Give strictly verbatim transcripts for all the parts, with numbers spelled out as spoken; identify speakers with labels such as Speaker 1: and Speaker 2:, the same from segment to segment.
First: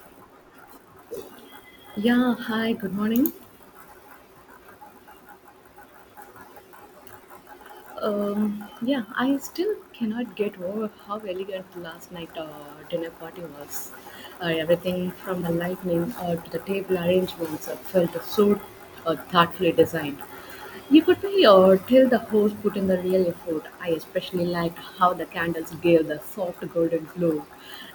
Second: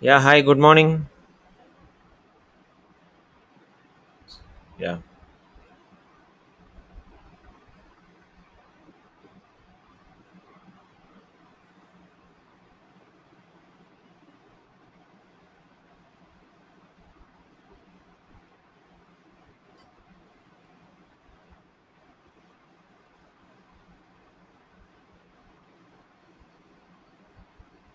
Speaker 1: Yeah, hi, good morning.
Speaker 2: Yeah, hi, good morning.
Speaker 1: Yeah.
Speaker 2: Um, yeah, I still cannot get over how elegant the last night uh, dinner party was. Uh, everything from the lighting uh, to the table arrangements uh, felt so uh, thoughtfully designed. You could be uh, tell the host put in the real effort. I especially liked how the candles gave the soft golden glow.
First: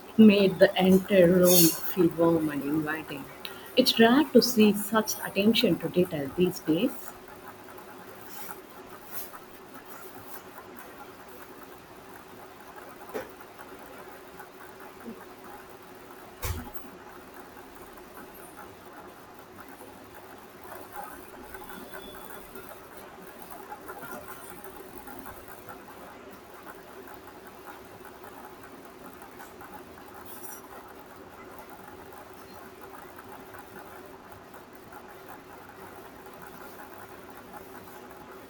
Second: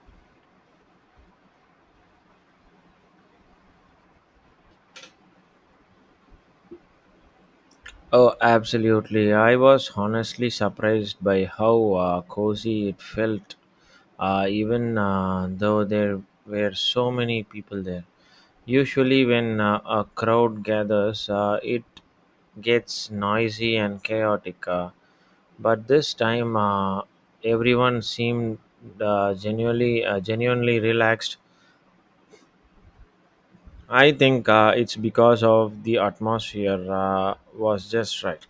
Speaker 2: It made the entire room feel warm and inviting. It's rare to see such attention to detail these days.
Speaker 1: Oh, absolutely. I was honestly surprised by how uh, cozy it felt, uh, even uh, though there were so many people there. Usually, when uh, a crowd gathers, uh, it gets noisy and chaotic, uh, but this time uh, everyone seemed uh, genuinely, uh, genuinely relaxed. I think uh, it's because of the atmosphere uh, was just right.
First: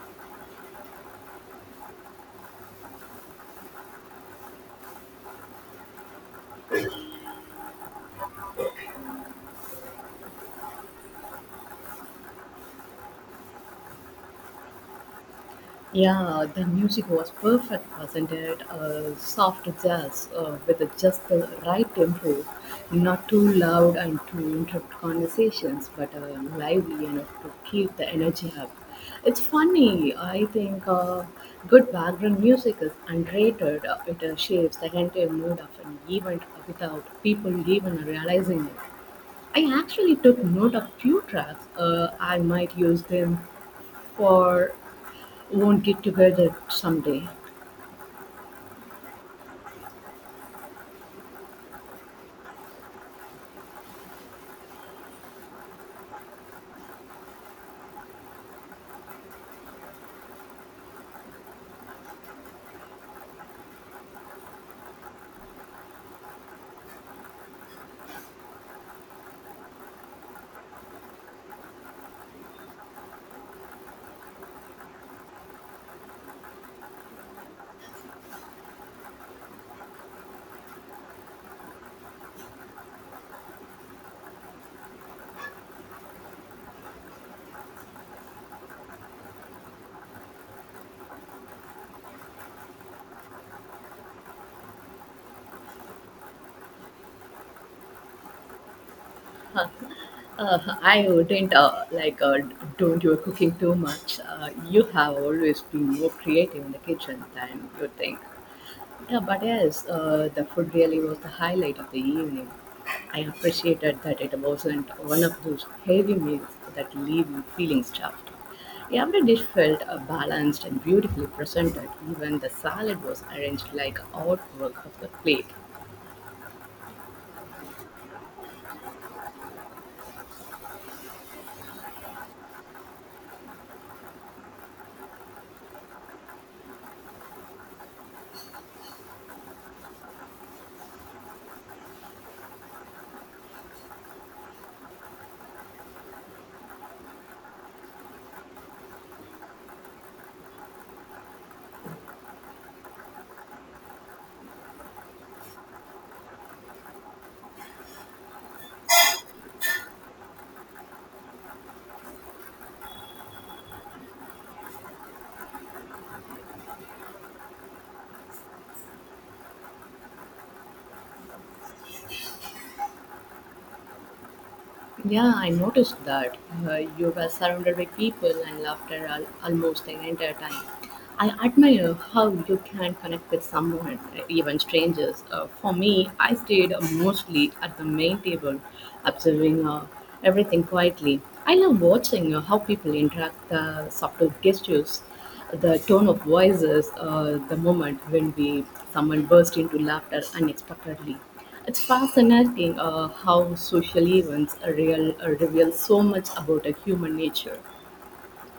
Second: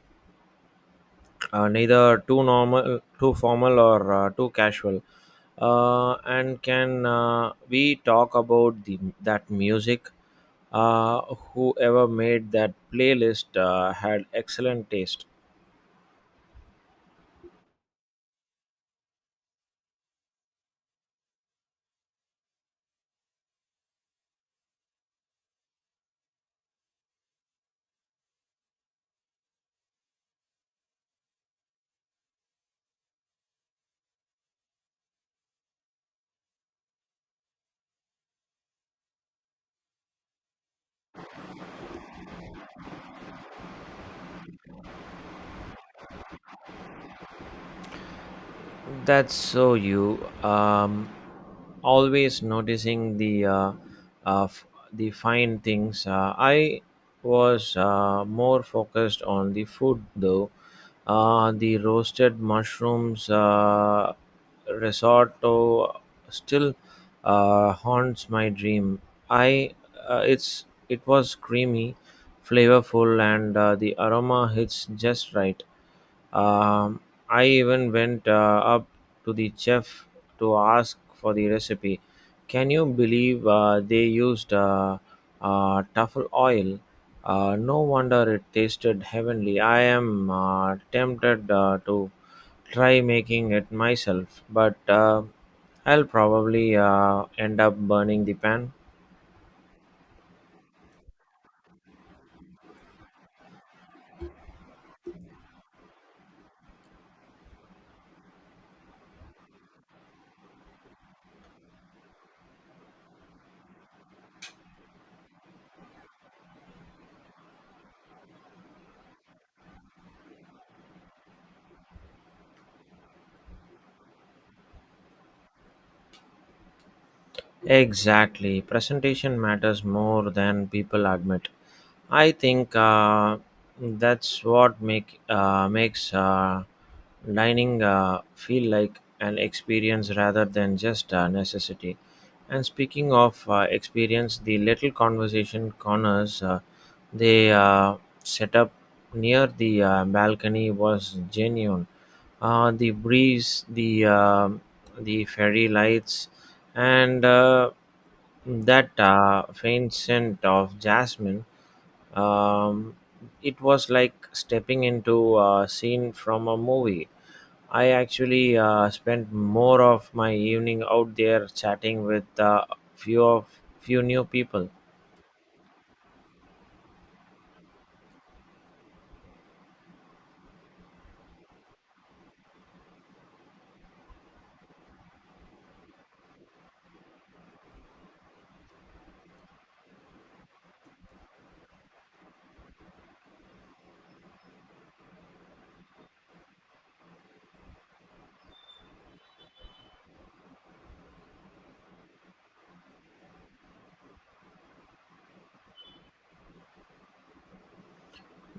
Speaker 1: uh, Neither too normal, too formal, or uh, too casual. Uh, and can uh, we talk about the that music? Uh, Whoever made that playlist uh, had excellent taste.
Speaker 2: Yeah, the music was perfect, wasn't it? Uh, soft jazz uh, with just the right tempo, not too loud and to interrupt conversations, but uh, lively enough to keep the energy up. It's funny, I think uh, good background music is underrated. Uh, It uh, shapes the entire mood of an event without people even realizing it. I actually took note of few tracks. Uh, I might use them for won't get together someday.
Speaker 1: That's so you. Um, always noticing the uh, uh, f- the fine things. Uh, I was uh, more focused on the food though. Uh, the roasted mushrooms uh, risotto still uh, haunts my dream. I uh, it's It was creamy, flavorful, and uh, the aroma hits just right. Um, I even went uh, up to the chef to ask for the recipe. Can you believe uh, they used uh, uh, truffle oil? Uh, no wonder it tasted heavenly. I am uh, tempted uh, to try making it myself, but uh, I'll probably uh, end up burning the pan.
Speaker 2: Uh, I wouldn't uh, like uh, don't you cooking too much. Uh, you have always been more creative in the kitchen than you think. Yeah, but yes, uh, the food really was the highlight of the evening. I appreciated that it wasn't one of those heavy meals that leave you feeling stuffed. Every dish felt uh, balanced and beautifully presented. Even the salad was arranged like artwork of the plate.
Speaker 1: Exactly. Presentation matters more than people admit. I think uh, that's what make uh, makes uh, dining uh, feel like an experience rather than just a necessity. And speaking of uh, experience, the little conversation corners uh, they uh, set up near the uh, balcony was genuine. Uh, the breeze, the um the fairy lights, and uh, that uh, faint scent of jasmine, um, it was like stepping into a scene from a movie. I actually uh, spent more of my evening out there chatting with uh, few of few new people.
Speaker 2: Yeah, I noticed that. Uh, you were surrounded by people and laughter al- almost the entire time. I admire how you can connect with someone, uh, even strangers. Uh, for me, I stayed uh, mostly at the main table, observing uh, everything quietly. I love watching uh, how people interact, the subtle gestures, the tone of voices, uh, the moment when we someone burst into laughter unexpectedly. It's fascinating uh, how social events are real, uh, reveal so much about a human nature.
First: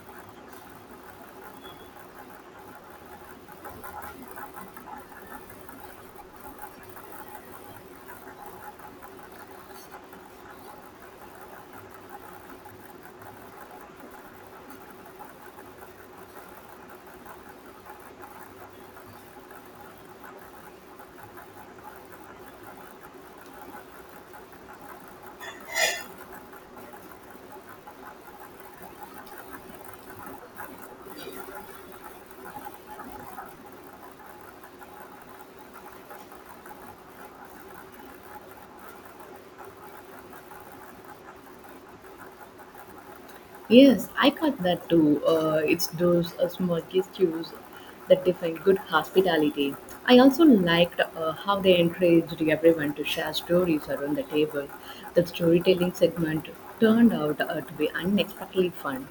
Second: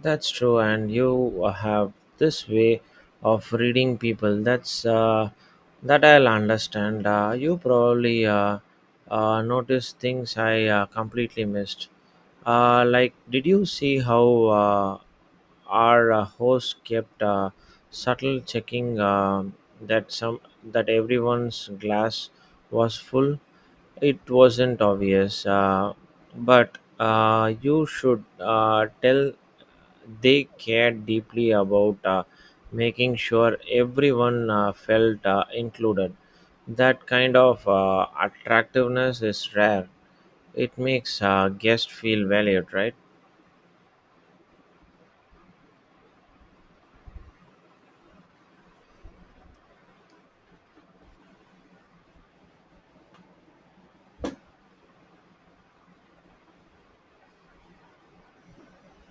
Speaker 1: That's true, and you uh, have this way of reading people that's uh, that I'll understand. Uh, you probably uh, uh, noticed things I uh, completely missed. Uh, like, did you see how uh, our uh, host kept uh, subtle checking uh, that some that everyone's glass was full? It wasn't obvious, uh, but uh, you should uh, tell they cared deeply about uh, making sure everyone uh, felt uh, included. That kind of uh, attractiveness is rare. It makes uh, guests feel valued, right?
Speaker 2: Yes, I caught that too. Uh, it's those uh, small gestures that define good hospitality. I also liked uh, how they encouraged everyone to share stories around the table. The storytelling segment turned out uh, to be unexpectedly fun.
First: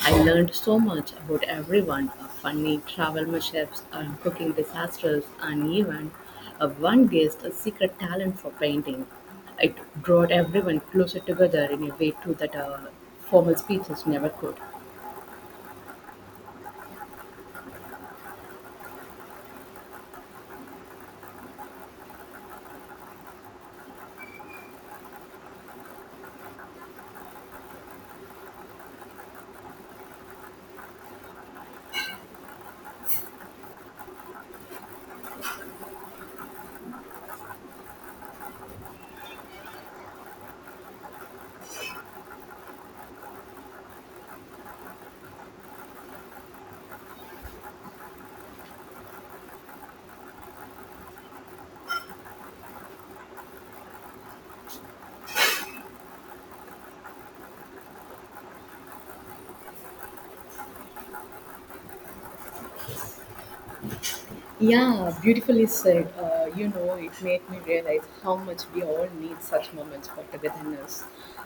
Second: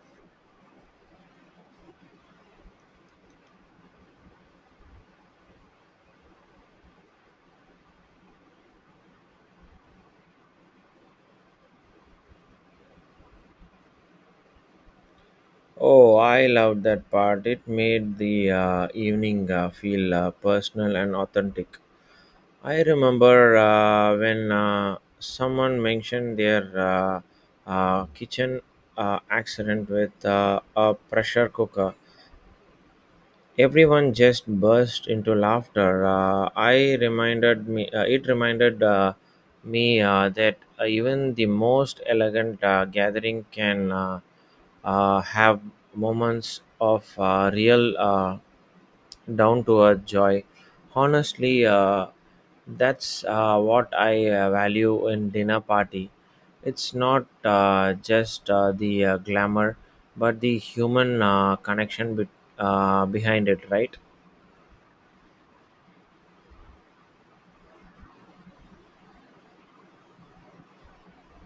Speaker 2: I learned so much about everyone uh, funny travel mishaps, uh, cooking disasters, and even uh, one guest a secret talent for painting. It brought everyone closer together in a way too that uh, formal speeches never could.
Speaker 1: Oh, I loved that part. It made the uh, evening uh, feel uh, personal and authentic. I remember uh, when uh, someone mentioned their uh, uh, kitchen uh, accident with uh, a pressure cooker. Everyone just burst into laughter. Uh, I reminded me. Uh, it reminded uh, me uh, that uh, even the most elegant uh, gathering can uh, uh, have moments of uh, real, uh, down-to-earth joy. Honestly, uh, that's uh, what I uh, value in dinner party. It's not uh, just uh, the uh, glamour, but the human uh, connection uh, behind it, right?
Speaker 2: Yeah, beautifully said. Uh, you know, it made me realize how much we all need such moments for togetherness.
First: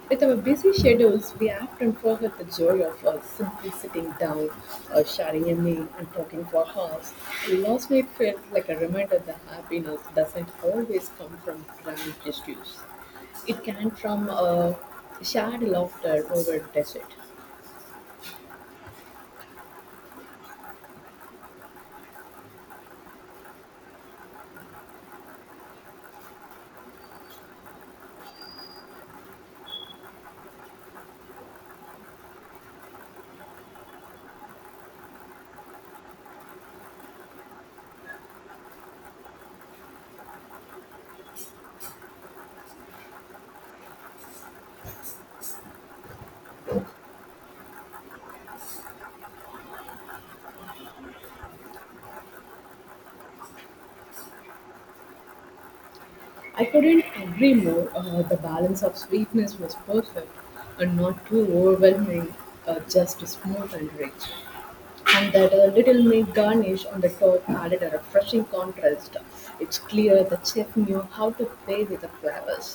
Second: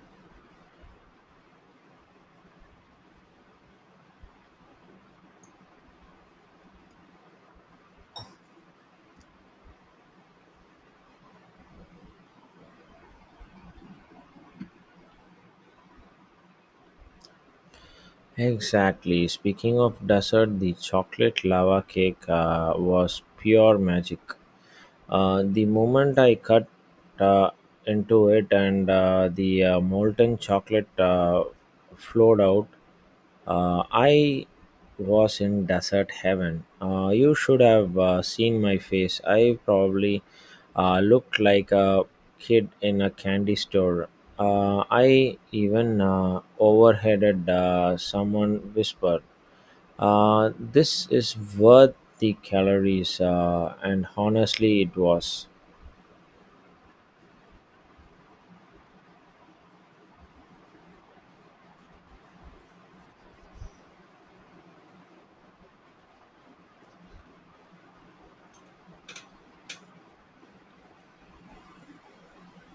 Speaker 2: With our busy schedules, we often forget the joy of uh, simply sitting down, uh, sharing a meal, and talking for hours. Last night felt like a reminder that happiness doesn't always come from grand gestures. It can from uh, shared laughter over dessert.
Speaker 1: Exactly. Speaking of dessert, the chocolate lava cake uh, was pure magic. Uh, the moment I cut uh, into it, and uh, the uh, molten chocolate uh, flowed out. Uh, I was in desert heaven. Uh, you should have uh, seen my face. I probably uh, looked like a kid in a candy store. Uh, I even uh, overheaded uh, someone whisper, uh, this is worth the calories, uh, and honestly, it was.
Speaker 2: I couldn't agree more. Uh, the balance of sweetness was perfect and not too overwhelming, uh, just smooth and rich. And that uh, little milk garnish on the top added a refreshing contrast. It's clear the chef knew how to play with the flavors.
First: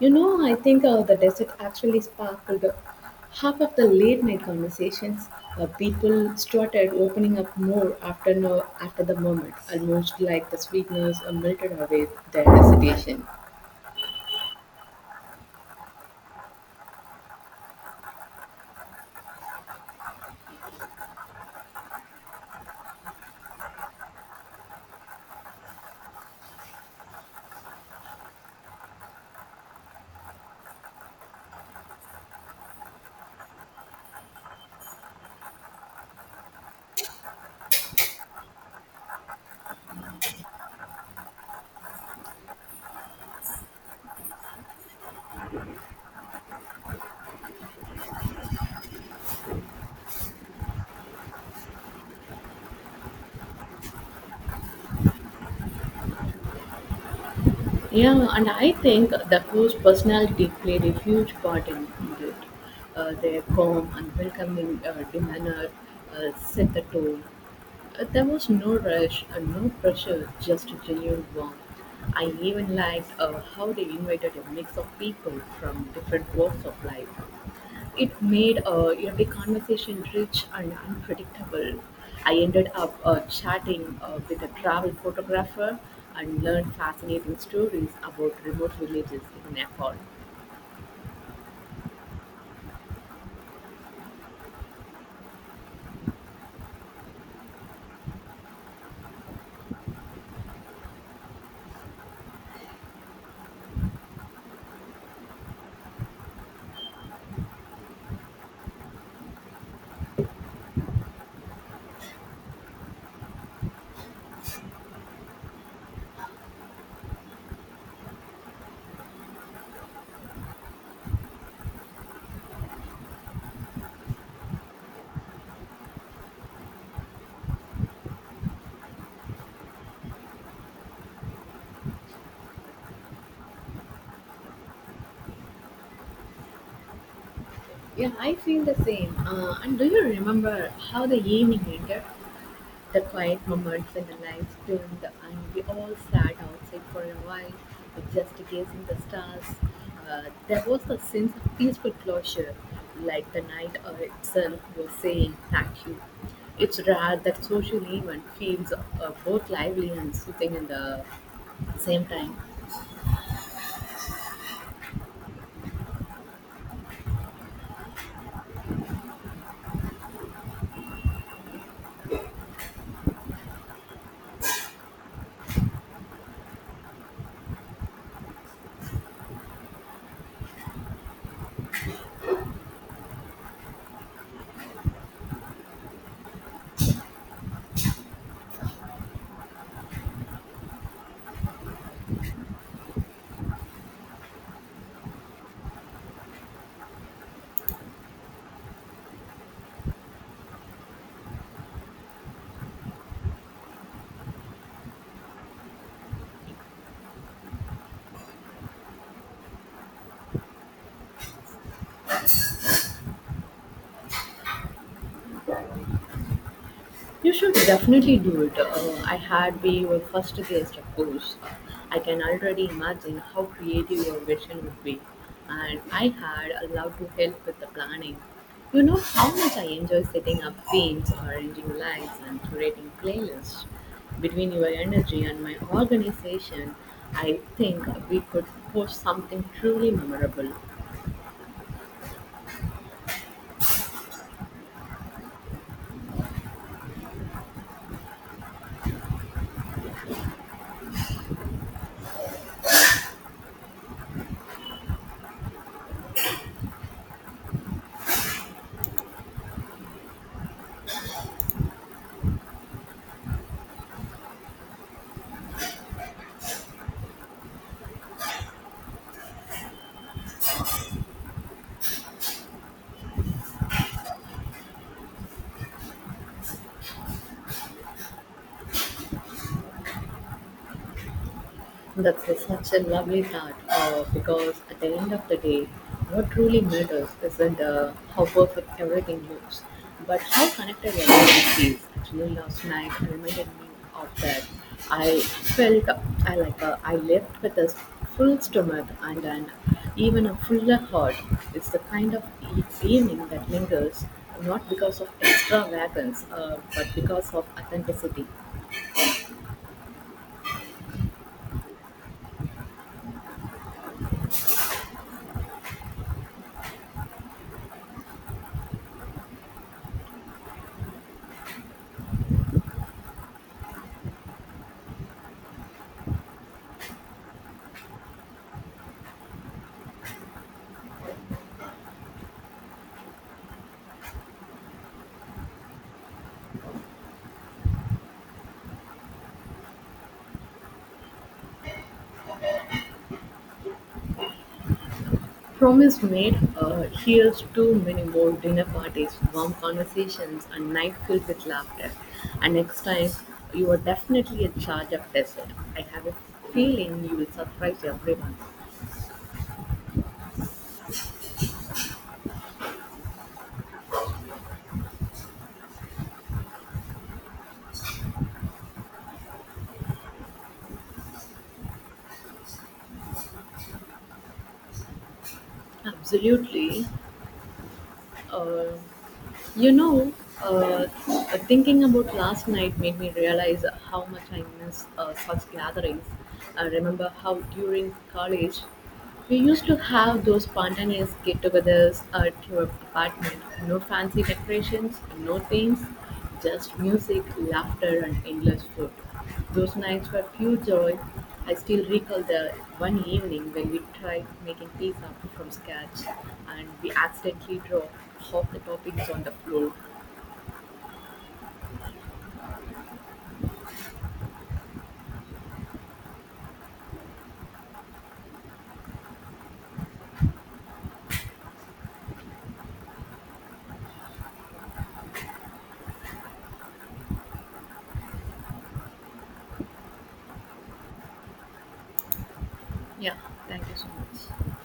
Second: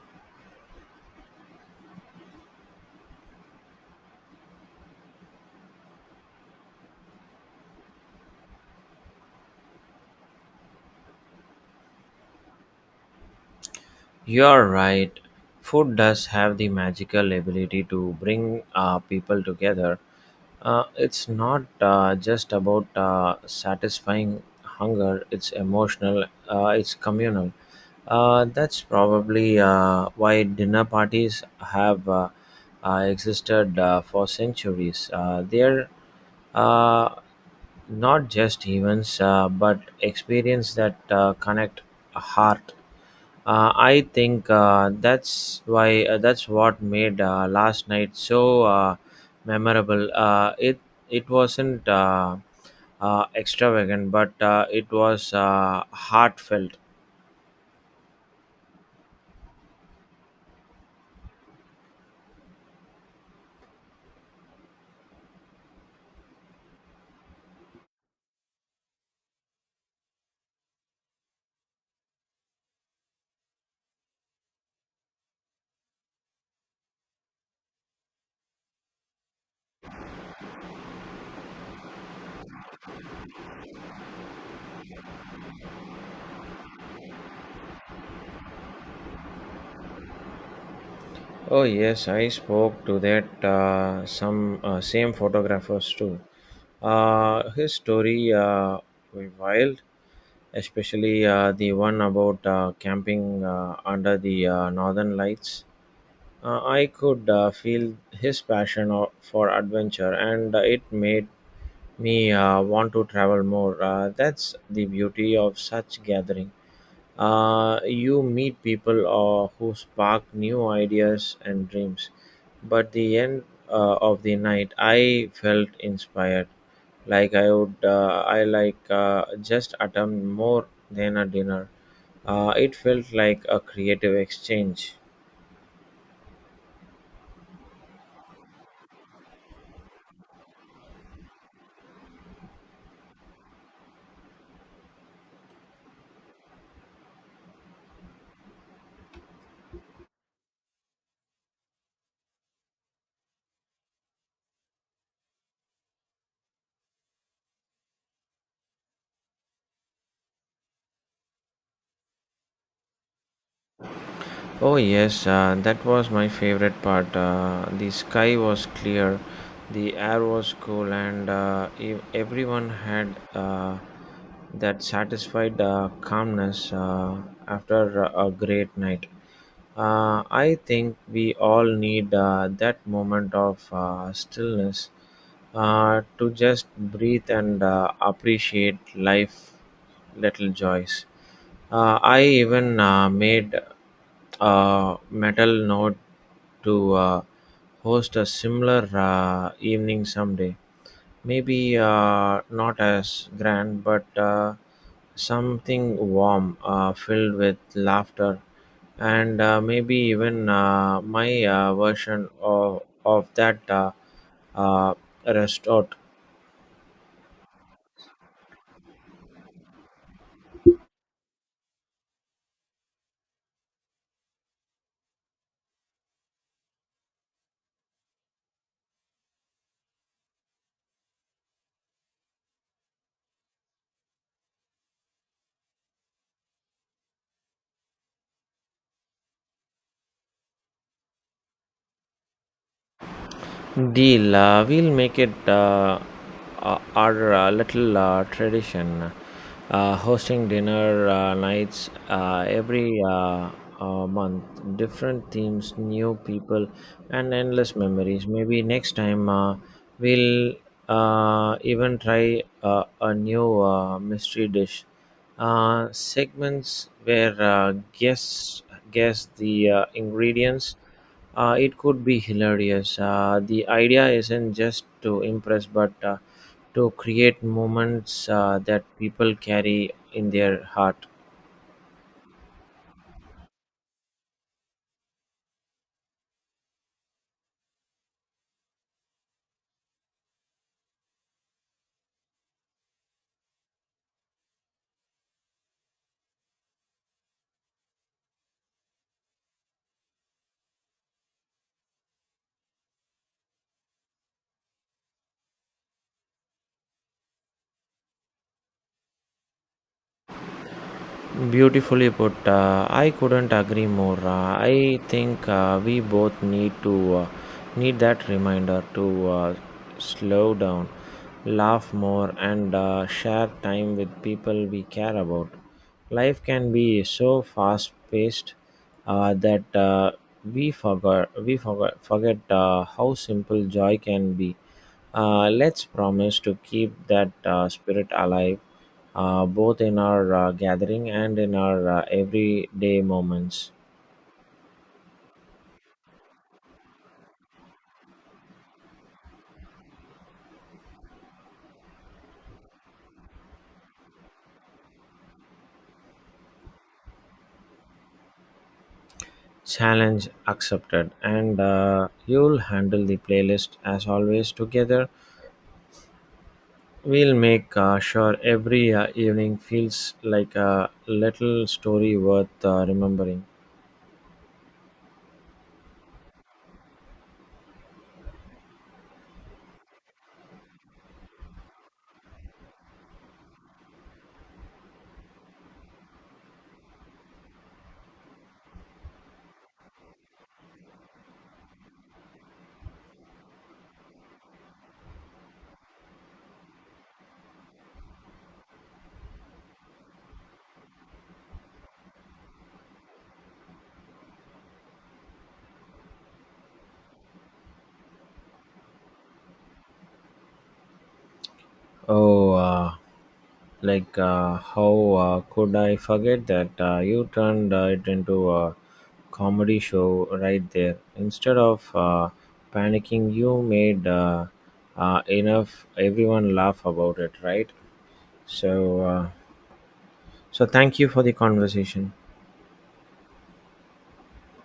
Speaker 2: You know, I think uh, the dessert actually sparkled half of the late night conversations. Uh, people started opening up more after, no, after the moment, almost like the sweetness uh, melted away their hesitation.
Speaker 1: You're right. Food does have the magical ability to bring uh, people together. Uh, it's not uh, just about uh, satisfying hunger, it's emotional, uh, it's communal. Uh, that's probably uh, why dinner parties have uh, uh, existed uh, for centuries. Uh, they're uh, not just events, uh, but experience that uh, connect a heart. Uh, I think uh, that's why uh, that's what made uh, last night so uh, memorable. Uh, it it wasn't uh, uh, extravagant, but uh, it was uh, heartfelt.
Speaker 2: Yeah, and I think the crew's personality played a huge part in it. Uh, their calm and welcoming uh, demeanor uh, set the tone. Uh, there was no rush and no pressure, just genuine warmth. I even liked uh, how they invited a mix of people from different walks of life. It made uh, every conversation rich and unpredictable. I ended up uh, chatting uh, with a travel photographer and learned fascinating stories about remote villages in Nepal.
Speaker 1: Oh yes, I spoke to that uh, some uh, same photographers too. Uh, his story uh, were wild, especially uh, the one about uh, camping uh, under the uh, northern lights. Uh, I could uh, feel his passion o- for adventure, and uh, it made me uh, want to travel more. Uh, that's the beauty of such gathering. Uh, you meet people uh, who spark new ideas and dreams. But the end uh, of the night, I felt inspired, like I would, uh, I like uh, just attempt more than a dinner. Uh, it felt like a creative exchange.
Speaker 2: Yeah, I feel the same. Uh, and do you remember how the evening ended? The quiet moments when the lights dimmed and we all sat outside for a while, uh, just gazing the stars, uh, there was a sense of peaceful closure, like the night uh, itself was saying thank you. It's rare that social event feels uh, both lively and soothing in the same time.
Speaker 1: Oh, yes, uh, that was my favorite part. Uh, the sky was clear, the air was cool, and uh, ev- everyone had uh, that satisfied uh, calmness uh, after a a great night. Uh, I think we all need uh, that moment of uh, stillness uh, to just breathe and uh, appreciate life little joys. Uh, I even uh, made uh, metal note to uh, host a similar uh, evening someday. Maybe uh, not as grand, but uh, something warm, uh, filled with laughter, and uh, maybe even uh, my uh, version of, of that uh, uh, restaurant.
Speaker 2: You should definitely do it. Uh, I had been your first guest, of course. Uh, I can already imagine how creative your vision would be, and I had allowed to help with the planning. You know how much I enjoy setting up themes, arranging lights, and curating playlists. Between your energy and my organization, I think we could host something truly memorable.
Speaker 1: Deal. Uh, we'll make it uh, uh, our uh, little uh, tradition, uh, hosting dinner uh, nights uh, every uh, uh, month. Different themes, new people, and endless memories. Maybe next time uh, we'll uh, even try uh, a new uh, mystery dish. Uh, segments where uh, guests guess the uh, ingredients. Uh, it could be hilarious. Uh, the idea isn't just to impress, but uh, to create moments uh, that people carry in their heart.
Speaker 2: That's a- such a lovely thought uh, because at the end of the day, what truly matters isn't uh, how perfect everything looks, but how connected everyone feels. Actually, last night reminded me of that. I felt I like uh, I left with a full stomach and an even a fuller heart. It's the kind of e- evening that lingers, not because of extravagance, uh, but because of authenticity.
Speaker 1: Beautifully put. Uh, I couldn't agree more. Uh, I think uh, we both need to uh, need that reminder to uh, slow down, laugh more, and uh, share time with people we care about. Life can be so fast-paced uh, that uh, we forgot we forgot forget uh, how simple joy can be. Uh, let's promise to keep that uh, spirit alive uh, both in our uh, gathering and in our uh, everyday moments.
Speaker 2: Promise made uh, here's too many more dinner parties, warm conversations, and night filled with laughter. And next time, you are definitely in charge of dessert. I have a feeling you will surprise everyone.
Speaker 1: Challenge accepted, and uh, you'll handle the playlist as always. Together, we'll make uh, sure every uh, evening feels like a little story worth uh, remembering.
Speaker 2: Absolutely. Uh, You know, uh, uh, thinking about last night made me realize how much I miss uh, such gatherings. I remember how during college we used to have those spontaneous get togethers at your apartment. No fancy decorations, no themes, just music, laughter, and endless food. Those nights were pure joy. I still recall the one evening when we tried making pizza from scratch and we accidentally dropped half the toppings on the floor.
Speaker 1: Oh, uh, like, uh, how uh, could I forget that? Uh, you turned uh, it into a comedy show right there. Instead of uh, panicking, you made uh, uh, enough everyone laugh about it, right? So, uh, so thank you for the conversation.
Speaker 2: Yeah, thank you so much.